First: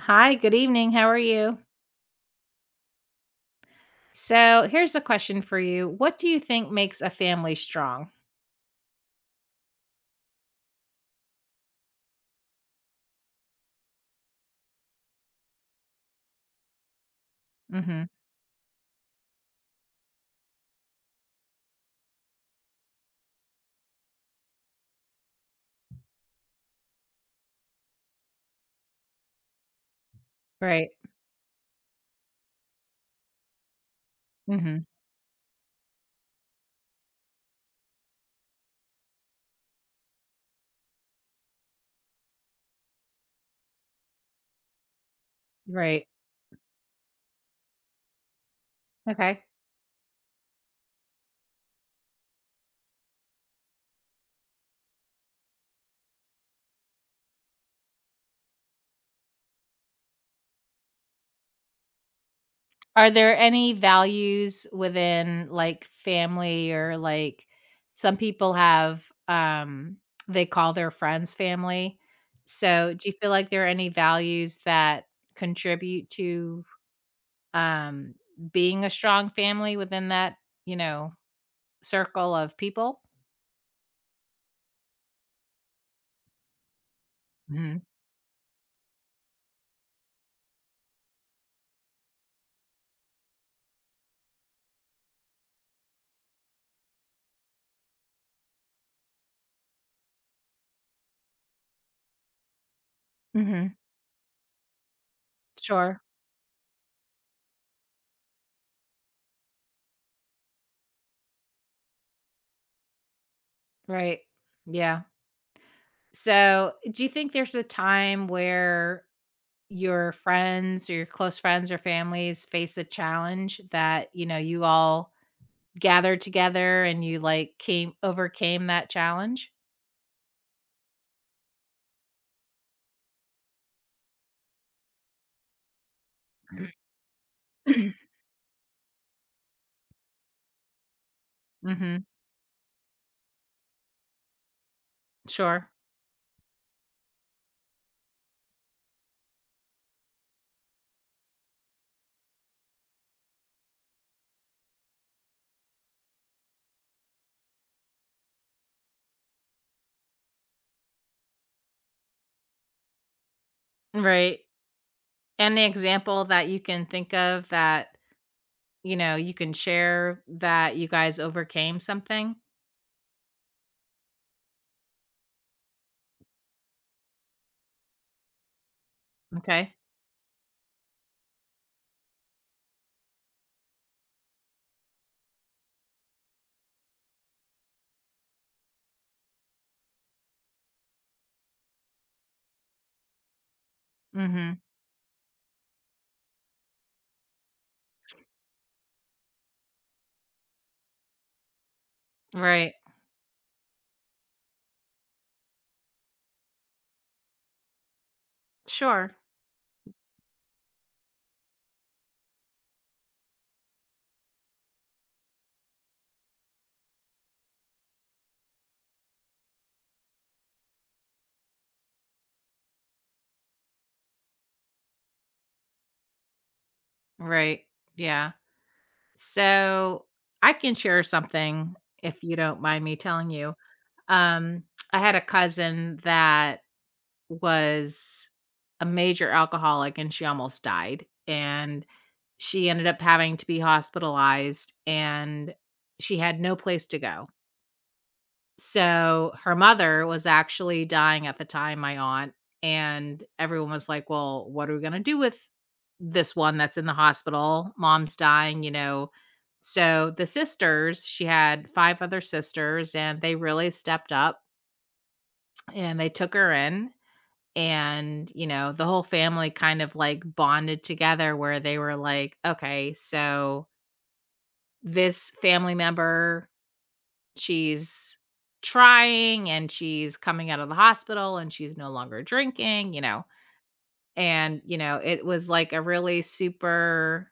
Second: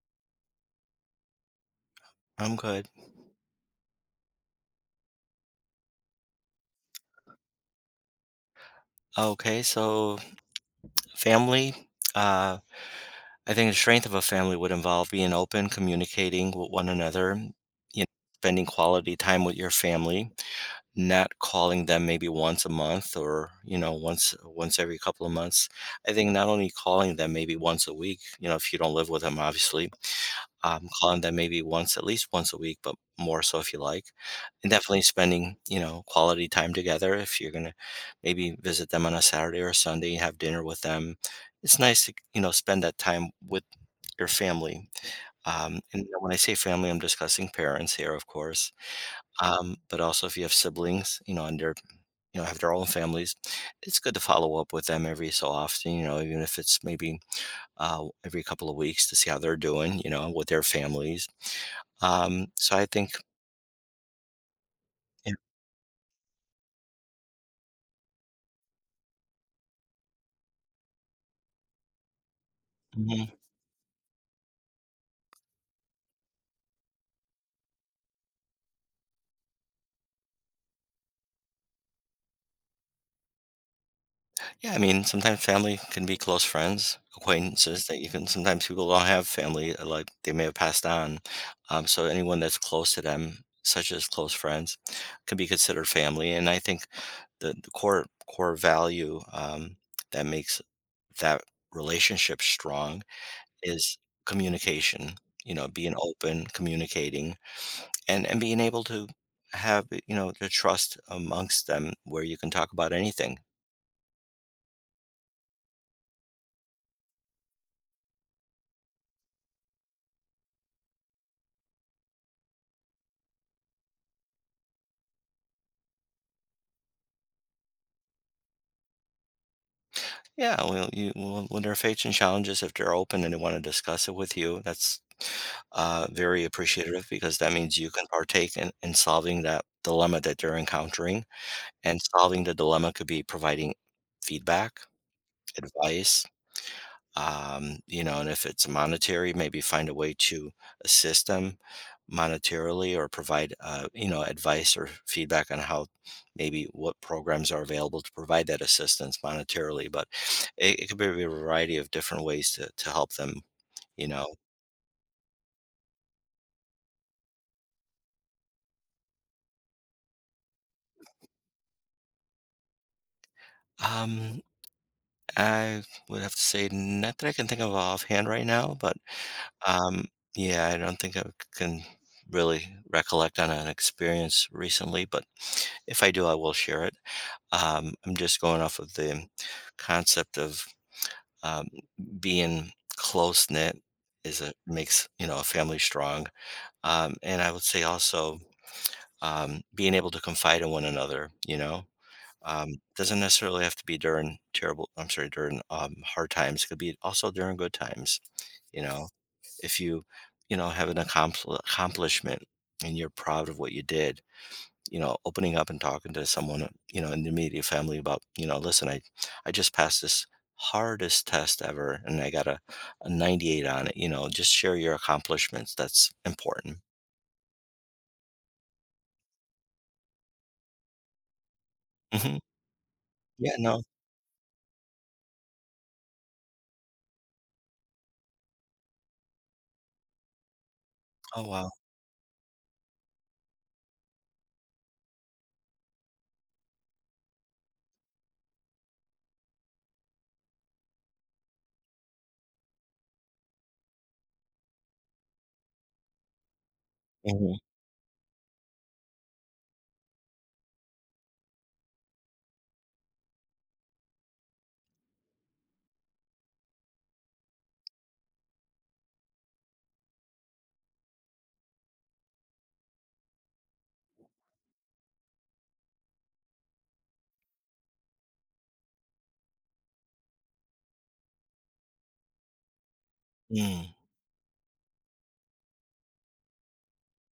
Hi, good evening. How are you? I'm good. So, here's a question for you. What do you think makes a family strong? Okay, so family, uh, I think the strength of a family would involve being open, communicating with one another, you know, Mhm. spending quality time with your family, not calling them maybe once a month or, you know, once every couple of months. I think not only calling them maybe once a week, you know, if you don't live with them, obviously. Right. Calling them maybe once, at least once a week, but more so if you like. And Mhm. definitely spending, you know, quality time together. If you're gonna maybe visit them on a Saturday or a Sunday, have dinner with them. It's nice to, you know, spend that time with your family. And Right. when I say family, I'm discussing parents here, of course. Okay. But also if you have siblings, you know, and they're, you know, have their own families, it's good to follow up with them every so often, you know, even if it's maybe every couple of weeks to see how they're doing, you know, with their families. So I Are think, there any values yeah. within like family or like some people have they call their friends family. So, do you Mhm. feel like there are any values that contribute to um being a strong family within that, you know, circle of people? Yeah, I mean, sometimes family can be close friends, Mhm. acquaintances that you can sometimes people don't have family, like they may have passed on. So anyone that's close to them, such as close friends, can be considered family. And I think the core value, that makes that relationship strong Mhm. is communication. You know, being Sure. open, communicating, and being able to have, you know, the trust amongst them where you can talk about anything. Right. Yeah. So, do you think there's a time where your friends or your close friends or families face a challenge that, you know, you all gathered together and you like came overcame that challenge? Yeah, well you well, when there are fates and challenges, if they're open and they want to discuss it with you, that's very appreciative, because that means you can partake in solving that dilemma that they're encountering, and Mhm. solving the dilemma could be providing feedback, Sure. advice, you know, and if it's monetary, maybe find a way to assist them monetarily, or provide, you know, advice or feedback on how maybe what programs are available to provide that assistance monetarily. But it could be a variety of different ways to help them, you know. Right. Any example that you can think of that, you know, you can share that you guys overcame something? Um, I would have to say, not that I can think of offhand right now, but Okay. um, yeah, I don't think I can really recollect on an experience recently, but if I do, I will share it. I'm just going off of the concept of um, being close knit is a Mhm. makes, you know, a family strong, and I would say also being able to confide in one another. You know, Right. Doesn't necessarily have to be during terrible. I'm sorry, during hard times. It could be also during good times. You know, Sure. if you, you know, have an accomplishment, and you're proud of what you did, you know, opening up and talking to someone, you know, in the immediate family about, you know, listen, I just passed this hardest test ever, and I got a 98 on it, you know, just share your accomplishments. That's important. Right. Yeah. So, I can share something if you Hmm. don't mind me telling Yeah, you. no. Um, I had a cousin that was a major alcoholic and she almost died, Oh, wow. and she ended up having to be hospitalized, and she had no place to go. So, her mother was actually dying at the time, my aunt, and everyone was like, "Well, what are we gonna do with this one that's in the Hmm. hospital? Mom's dying," you know? So, the sisters she had 5 other sisters, and they really stepped up, and they took her in, and, you know, the whole family kind of, like, bonded together where they were like, "Okay, so this family member she's trying and she's coming out of the hospital and she's no longer drinking, you know. Mm. And, you know, it was like a really super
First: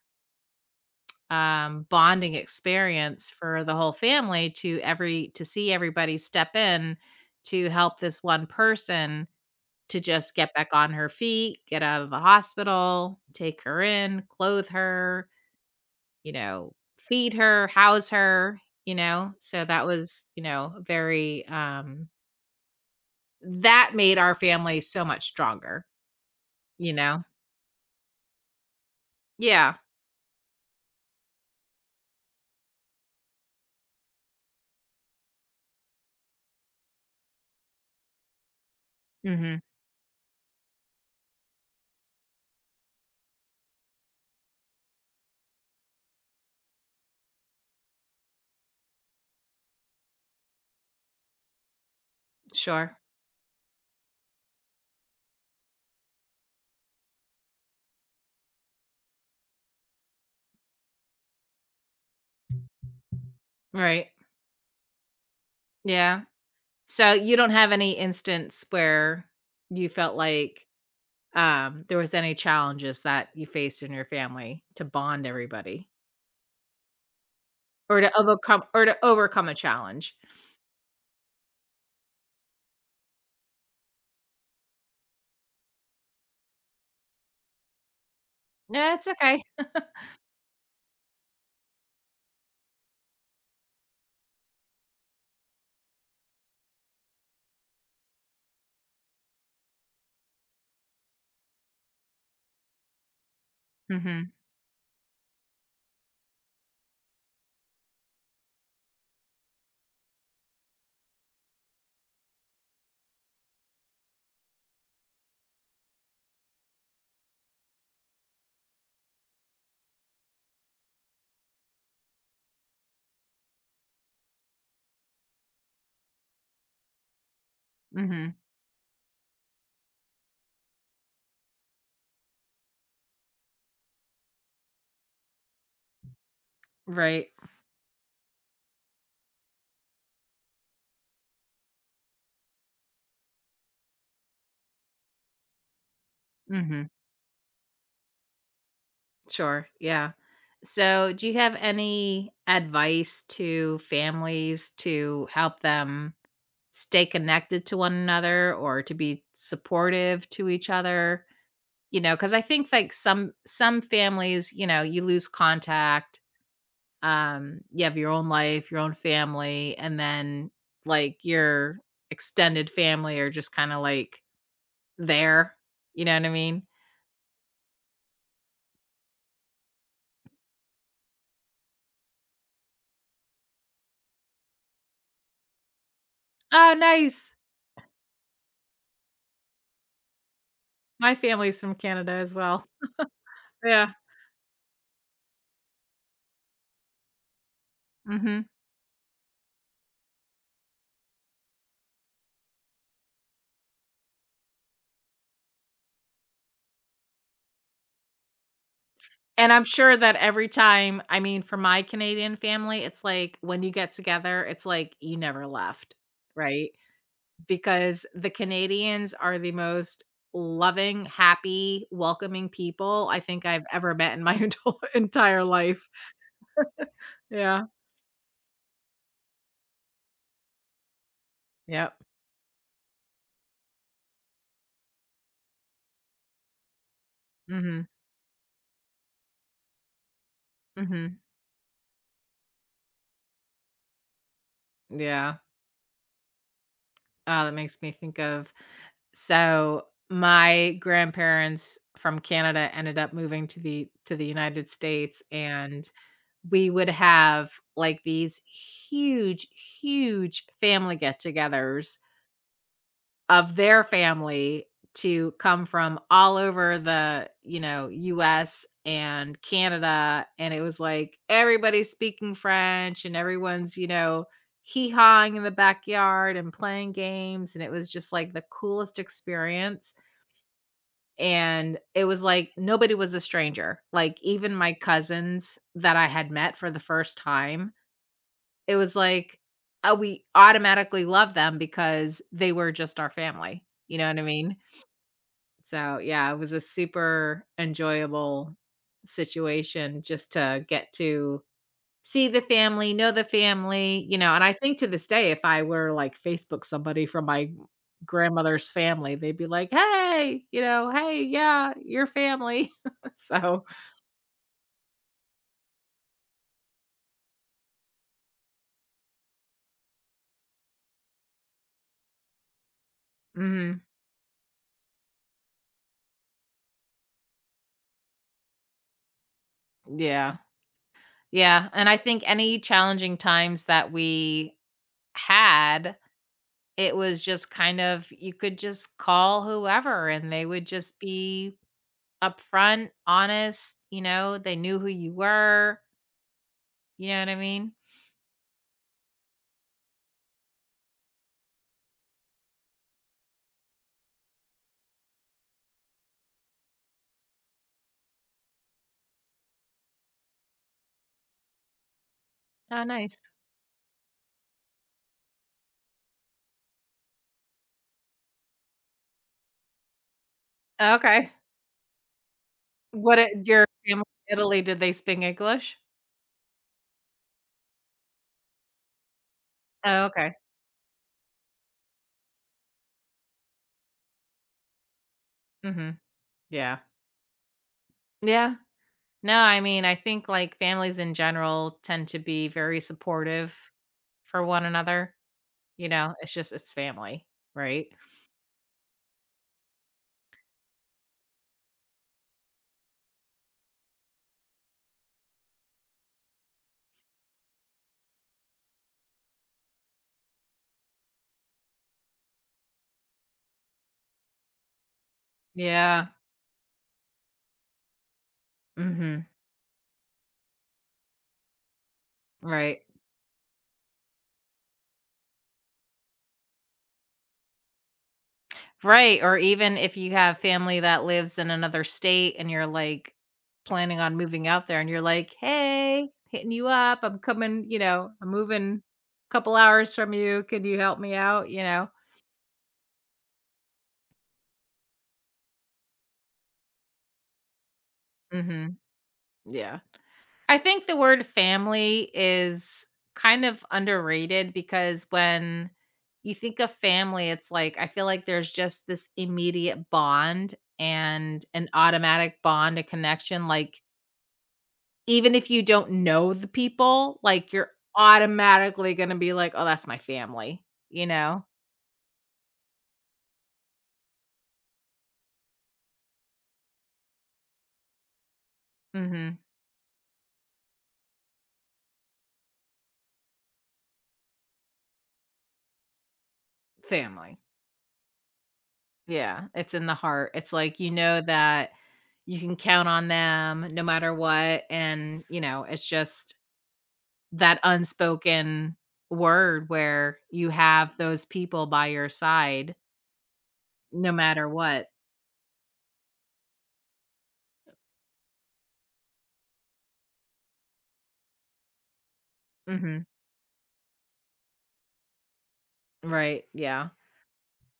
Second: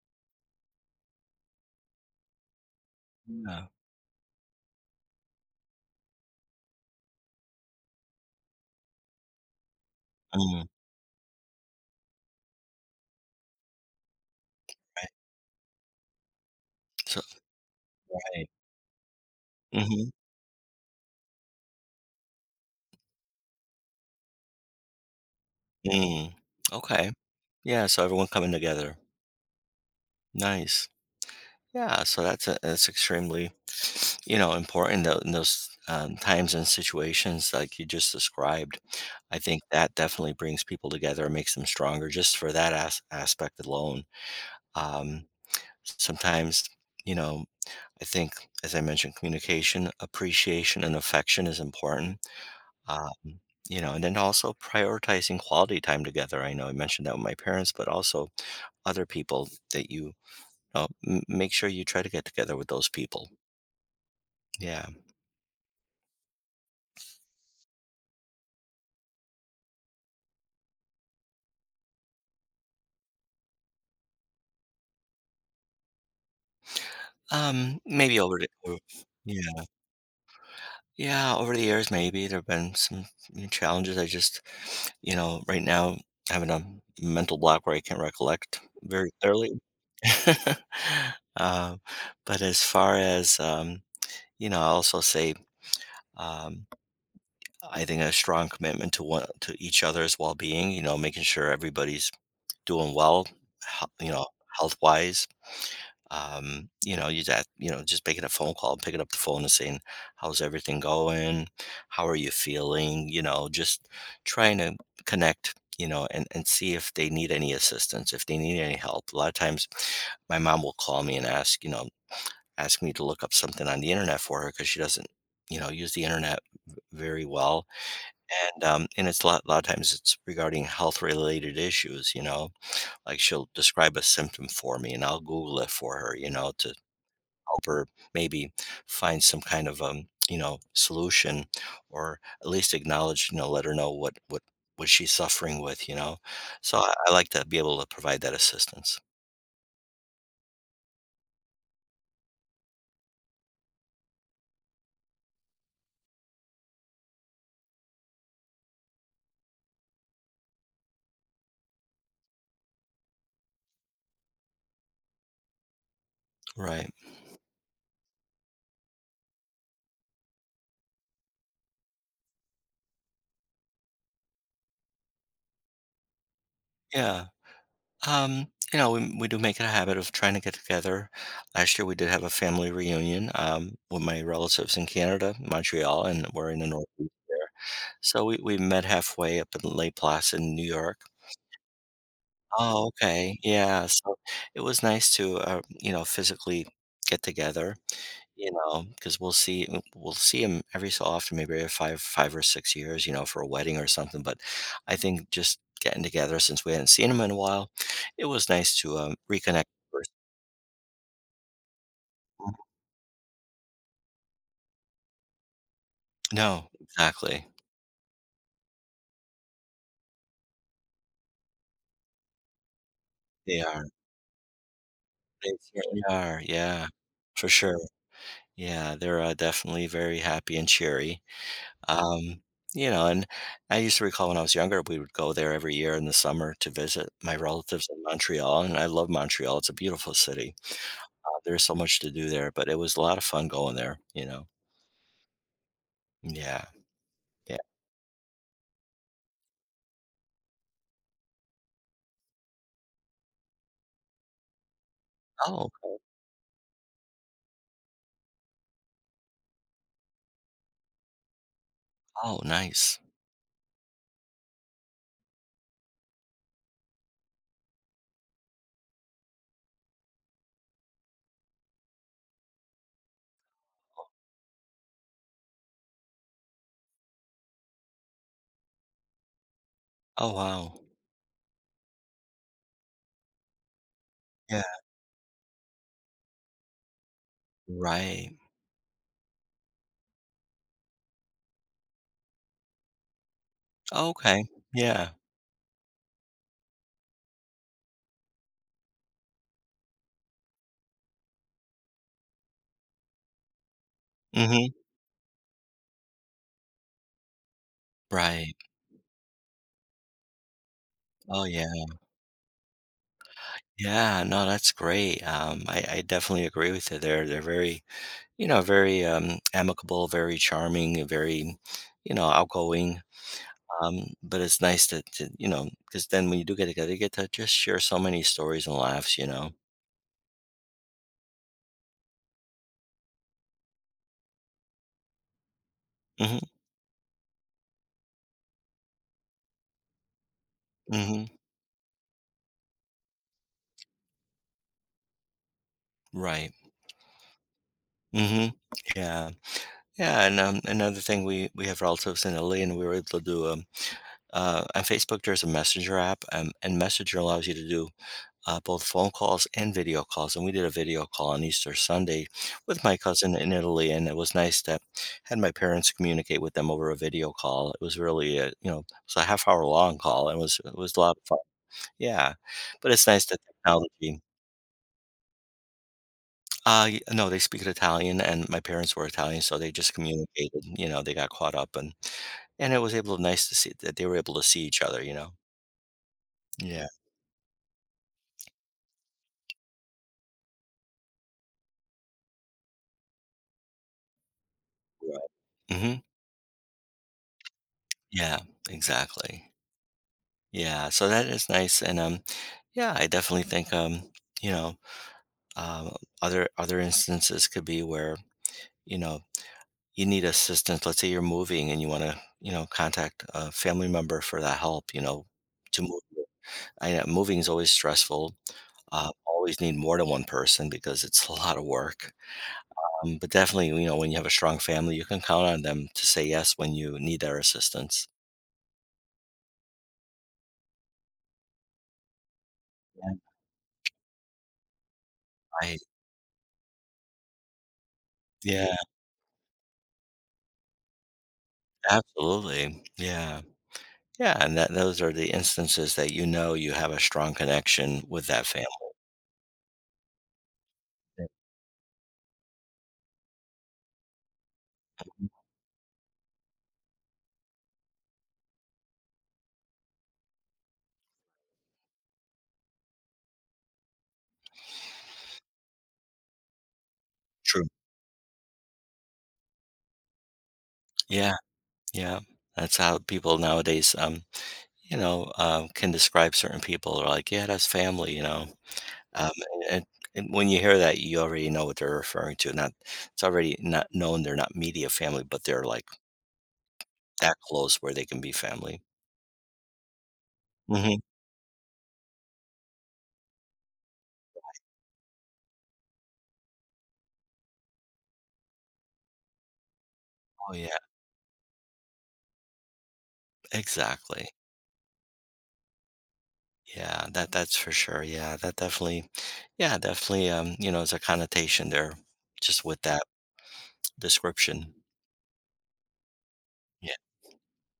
bonding experience for Yeah. the whole family to every to see everybody step in to help this one person to just get Mm. back on her feet, get out of the hospital, take her in, clothe Right. her, you know, So, feed her, house right. her, you know. So that Hmm. was, you know, very. That made our family so much stronger, Mm. you Okay. know? Yeah. So everyone coming together. Yeah. Nice. Yeah, so that's extremely, you know, important in those times and situations like you just described. I Mhm. think that definitely brings people together and makes them stronger just for that aspect alone. Um, sometimes, you know, I think, as I mentioned, communication, appreciation, and affection is important. Sure. Um, you know, and then also prioritizing quality time together. I know I mentioned that with my parents, but also other people that you know, make sure you try to get together with those people. Right. Yeah. Yeah. So, you don't have any instance where you felt like, there was any challenges that you faced in your family to bond everybody Maybe over the o or to overcome a yeah. challenge? Yeah, over the years, maybe there've been some new challenges. I just, you know, right now, having a mental block where I can't recollect Yeah, it's very okay. clearly. Um, but as far as, you know, I also say, um, I think a strong commitment to one to each other's well-being, you know, making sure everybody's doing well, hea you know, Mhm. health-wise. You know, you just, you know, just making a phone call, picking up the phone and saying, "How's everything going? How are you feeling?" You know, just trying to connect, you know, and see if they need any assistance, if they need any help. A lot of times, my mom will call me and ask, you know, ask me to look up something on the internet for her because she doesn't, you know, use the internet very well. Mhm. And and it's a lot of times it's regarding health related issues. You know, like she'll describe a symptom for me, and I'll Google it for her. You know, to Right. help her maybe find some kind of you know solution, or at least acknowledge, you know, let her know what what she's suffering with, you know. So Mhm. I like to be able to provide that assistance, Sure. Yeah. So, do you have any advice to families to help them stay connected to one another or to be supportive to each other, you know, because I think, like, some families, you know, you lose contact, right. You have your own life, your own family, and then, like, your extended family are just kinda, like, there, you know what I mean? Yeah. um you know, we do make it a habit of trying to get together. Last year we did have a family reunion with my relatives in Canada, Montreal, and we're in the "Oh, Northeast nice." there, so we met halfway up in Lake Placid, in New York. My family's from Canada as well. Oh, okay. Yeah, Yeah, so it was nice to, you know, physically get together, mhm. you know, because 'cause we'll see w we'll see him every so often, maybe every 5 or 6 years, you know, for a wedding or something, but I think just getting together since we hadn't seen him in a while, it was nice to, And I'm reconnect sure first. that every time I mean, for my Canadian family, it's like when you get together, it's like you never left, No, right? exactly. Because the Canadians are the most loving, happy, welcoming people I think They I've are. ever met in my adult entire They life. certainly are, yeah, for Yeah. sure. Yeah, they're, definitely very happy and cheery. Yep. Um, you know, and I used to recall when I was younger, we would go there every year in the summer to visit my Mhm. relatives in Montreal, and I love Montreal. It's a beautiful city. Mhm. There's so much to do there, but it was a lot of fun going there, you know. Yeah. Yeah. Oh, that Yeah. makes me think of so my grandparents from Canada ended up moving to the United States, Oh, and we would have, like, these huge, huge family get-togethers oh, nice. of their family to come from all over the, you know, US and Canada, and it was like everybody's speaking French and everyone's, you know, hee-hawing in the backyard and playing games, and it was just, like, the coolest experience, Oh, wow. and it was like nobody was a stranger. Like, even Yeah. my cousins that I had met for the first time, Right. it was like, oh, we automatically love them because they were just our family. You know Oh, what I okay. mean? Yeah. So, yeah, it was a super enjoyable situation just to get to see the family, know the family, you know, and I Hmm. think to this day, if I were like Facebook somebody from my Right. grandmother's family, they'd be like, "Hey, you know, hey, Oh, yeah. yeah, your family." So, Yeah. No, that's great. I definitely agree with you there. They're very, you know, very amicable, very charming, very, you know, outgoing. mhm, But it's nice to you know, because then when you do get together, you get to just share so many stories and laughs, you know? yeah. Yeah, and I think any challenging times that we had, Mhm, it was just kind of you could just call whoever and they would just mhm, be upfront, honest, you know, they knew who you were, right. you know what I mean? Mhm, yeah. Yeah, and, another thing, we have relatives in Italy, and we were able to do, uh on Facebook, there's a messenger app, and Messenger allows you to do both phone calls and video calls. And we did a video call on Easter Sunday with Oh, my nice. cousin in Italy, and it was nice to had my parents communicate with them over a video call. It was really a, you know, it was a half hour long call, and it was a lot of Okay. fun. Yeah, but it's What nice I that your family technology. in Italy, did they speak English? No, they speak Italian, and my parents were Italian, so they just Oh, okay. communicated. You know, they got caught up, and it was able nice to see that they were able to see each other, you know. Mhm. Yeah. Yeah. Yeah. No, I mean, I think, like, families in general tend to be very supportive for one another, Right. you Hmm. know? It's just it's family, right? Yeah. Exactly. Yeah, so that is nice, and, yeah, I definitely think, you know, um, other other instances could be where, you know, you need assistance. Let's say you're moving and you wanna, you know, contact a family member for that help, you know, to move. Yeah. I know moving is always stressful, Mhm. always need more than one person because it's a lot of work, Right. But definitely, you know, when you have a strong family, you can count on them to say yes when you need their assistance. Right, or even if you have family that lives in another state and you're, Yeah, like, planning on moving out there and you're like, I "Hey, hitting you up, I'm coming, you know, I'm yeah, moving a couple hours from you, Can you help me out?" You know? absolutely, yeah. Yeah, and that those are the instances that you know you have a strong connection with that family. Mhm. Yeah. I think the Yeah. word family is kind of underrated because when you think of family, it's like I feel like there's just this immediate bond and an automatic bond, a connection, like, Even if you don't know the people, like, True. you're automatically gonna be like, "Oh, that's my family," you Yeah, know? yeah. That's how people nowadays, you know, can describe certain people. They're like, yeah, that's family, you know. Um, Mhm. and, and when you hear that, you already know what they're referring to. Not, it's already not known they're not media family, but they're like that Family. close where they can be family. Yeah, it's in the heart. It's like, you Hmm. know that you can count on them no matter what, and, you know, it's just that unspoken word where you Oh yeah, have those people by your side no exactly. matter what. Yeah, that's for sure. Yeah, that definitely, yeah, definitely. You know, there's a connotation there just with that. Mhm. Description. Right, yeah. Yeah,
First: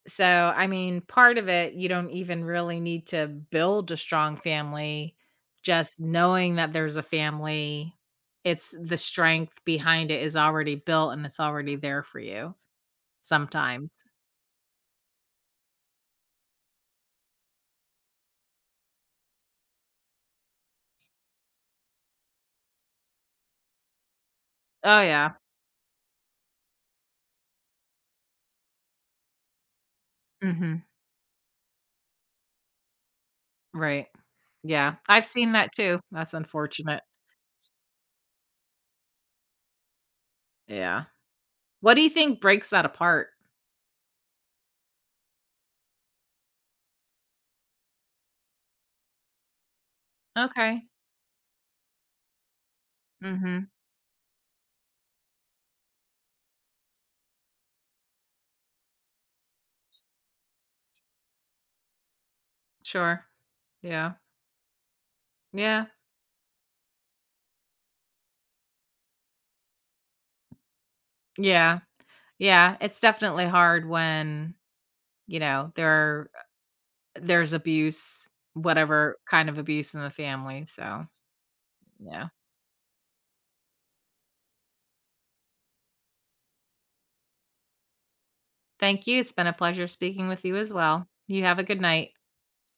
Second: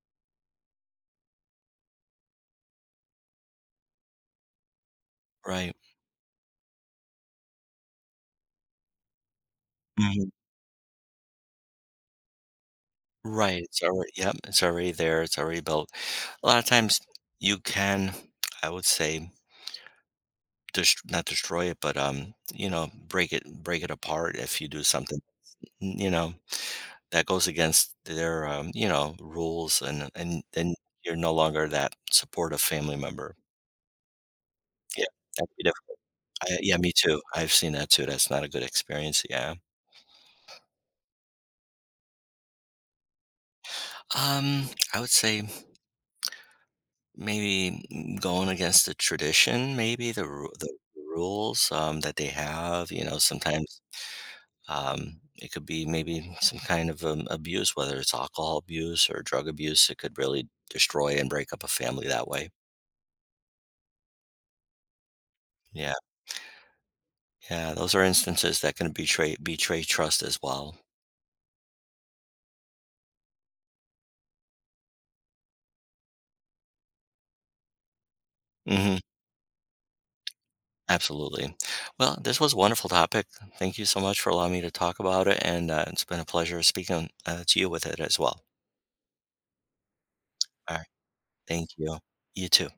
So, I mean, part of it, you don't even really need to build a strong family. right. Just knowing that there's a family, it's the strength behind it Mhm. is already built and it's already there for you Right, it's sometimes. already yep, it's already there, it's already built. A lot of times you can, I would say, dest not destroy it, but, you know, break it apart if you do Oh, something, yeah. You know, that goes against their, you know, rules, and then Mhm. you're no longer that supportive family member. Right. Yeah. Yeah, I've that'd seen be that diff too. That's I yeah, me unfortunate. too. I've seen that too, that's not a good experience, yeah. Yeah. What do you think breaks that apart? Um, I would say maybe going against the tradition, maybe the Okay. rules, that they have, you know, Mhm. sometimes, it could be maybe some kind of, abuse, whether it's alcohol abuse or drug abuse. It could really destroy and break up a family that way. Sure. Yeah. Yeah. Yeah, yeah, those are instances that can betray trust as well. Yeah. Yeah. It's definitely hard when, you know, There's abuse, Mhm, whatever kind of abuse in the family, so, absolutely. Well, yeah. this was a wonderful topic. Thank you so much for allowing me to talk about it, and, it's been a pleasure speaking, to you with it as well. Thank you, it's been a pleasure speaking with you as Alright, well. You have a thank good you. night. You too.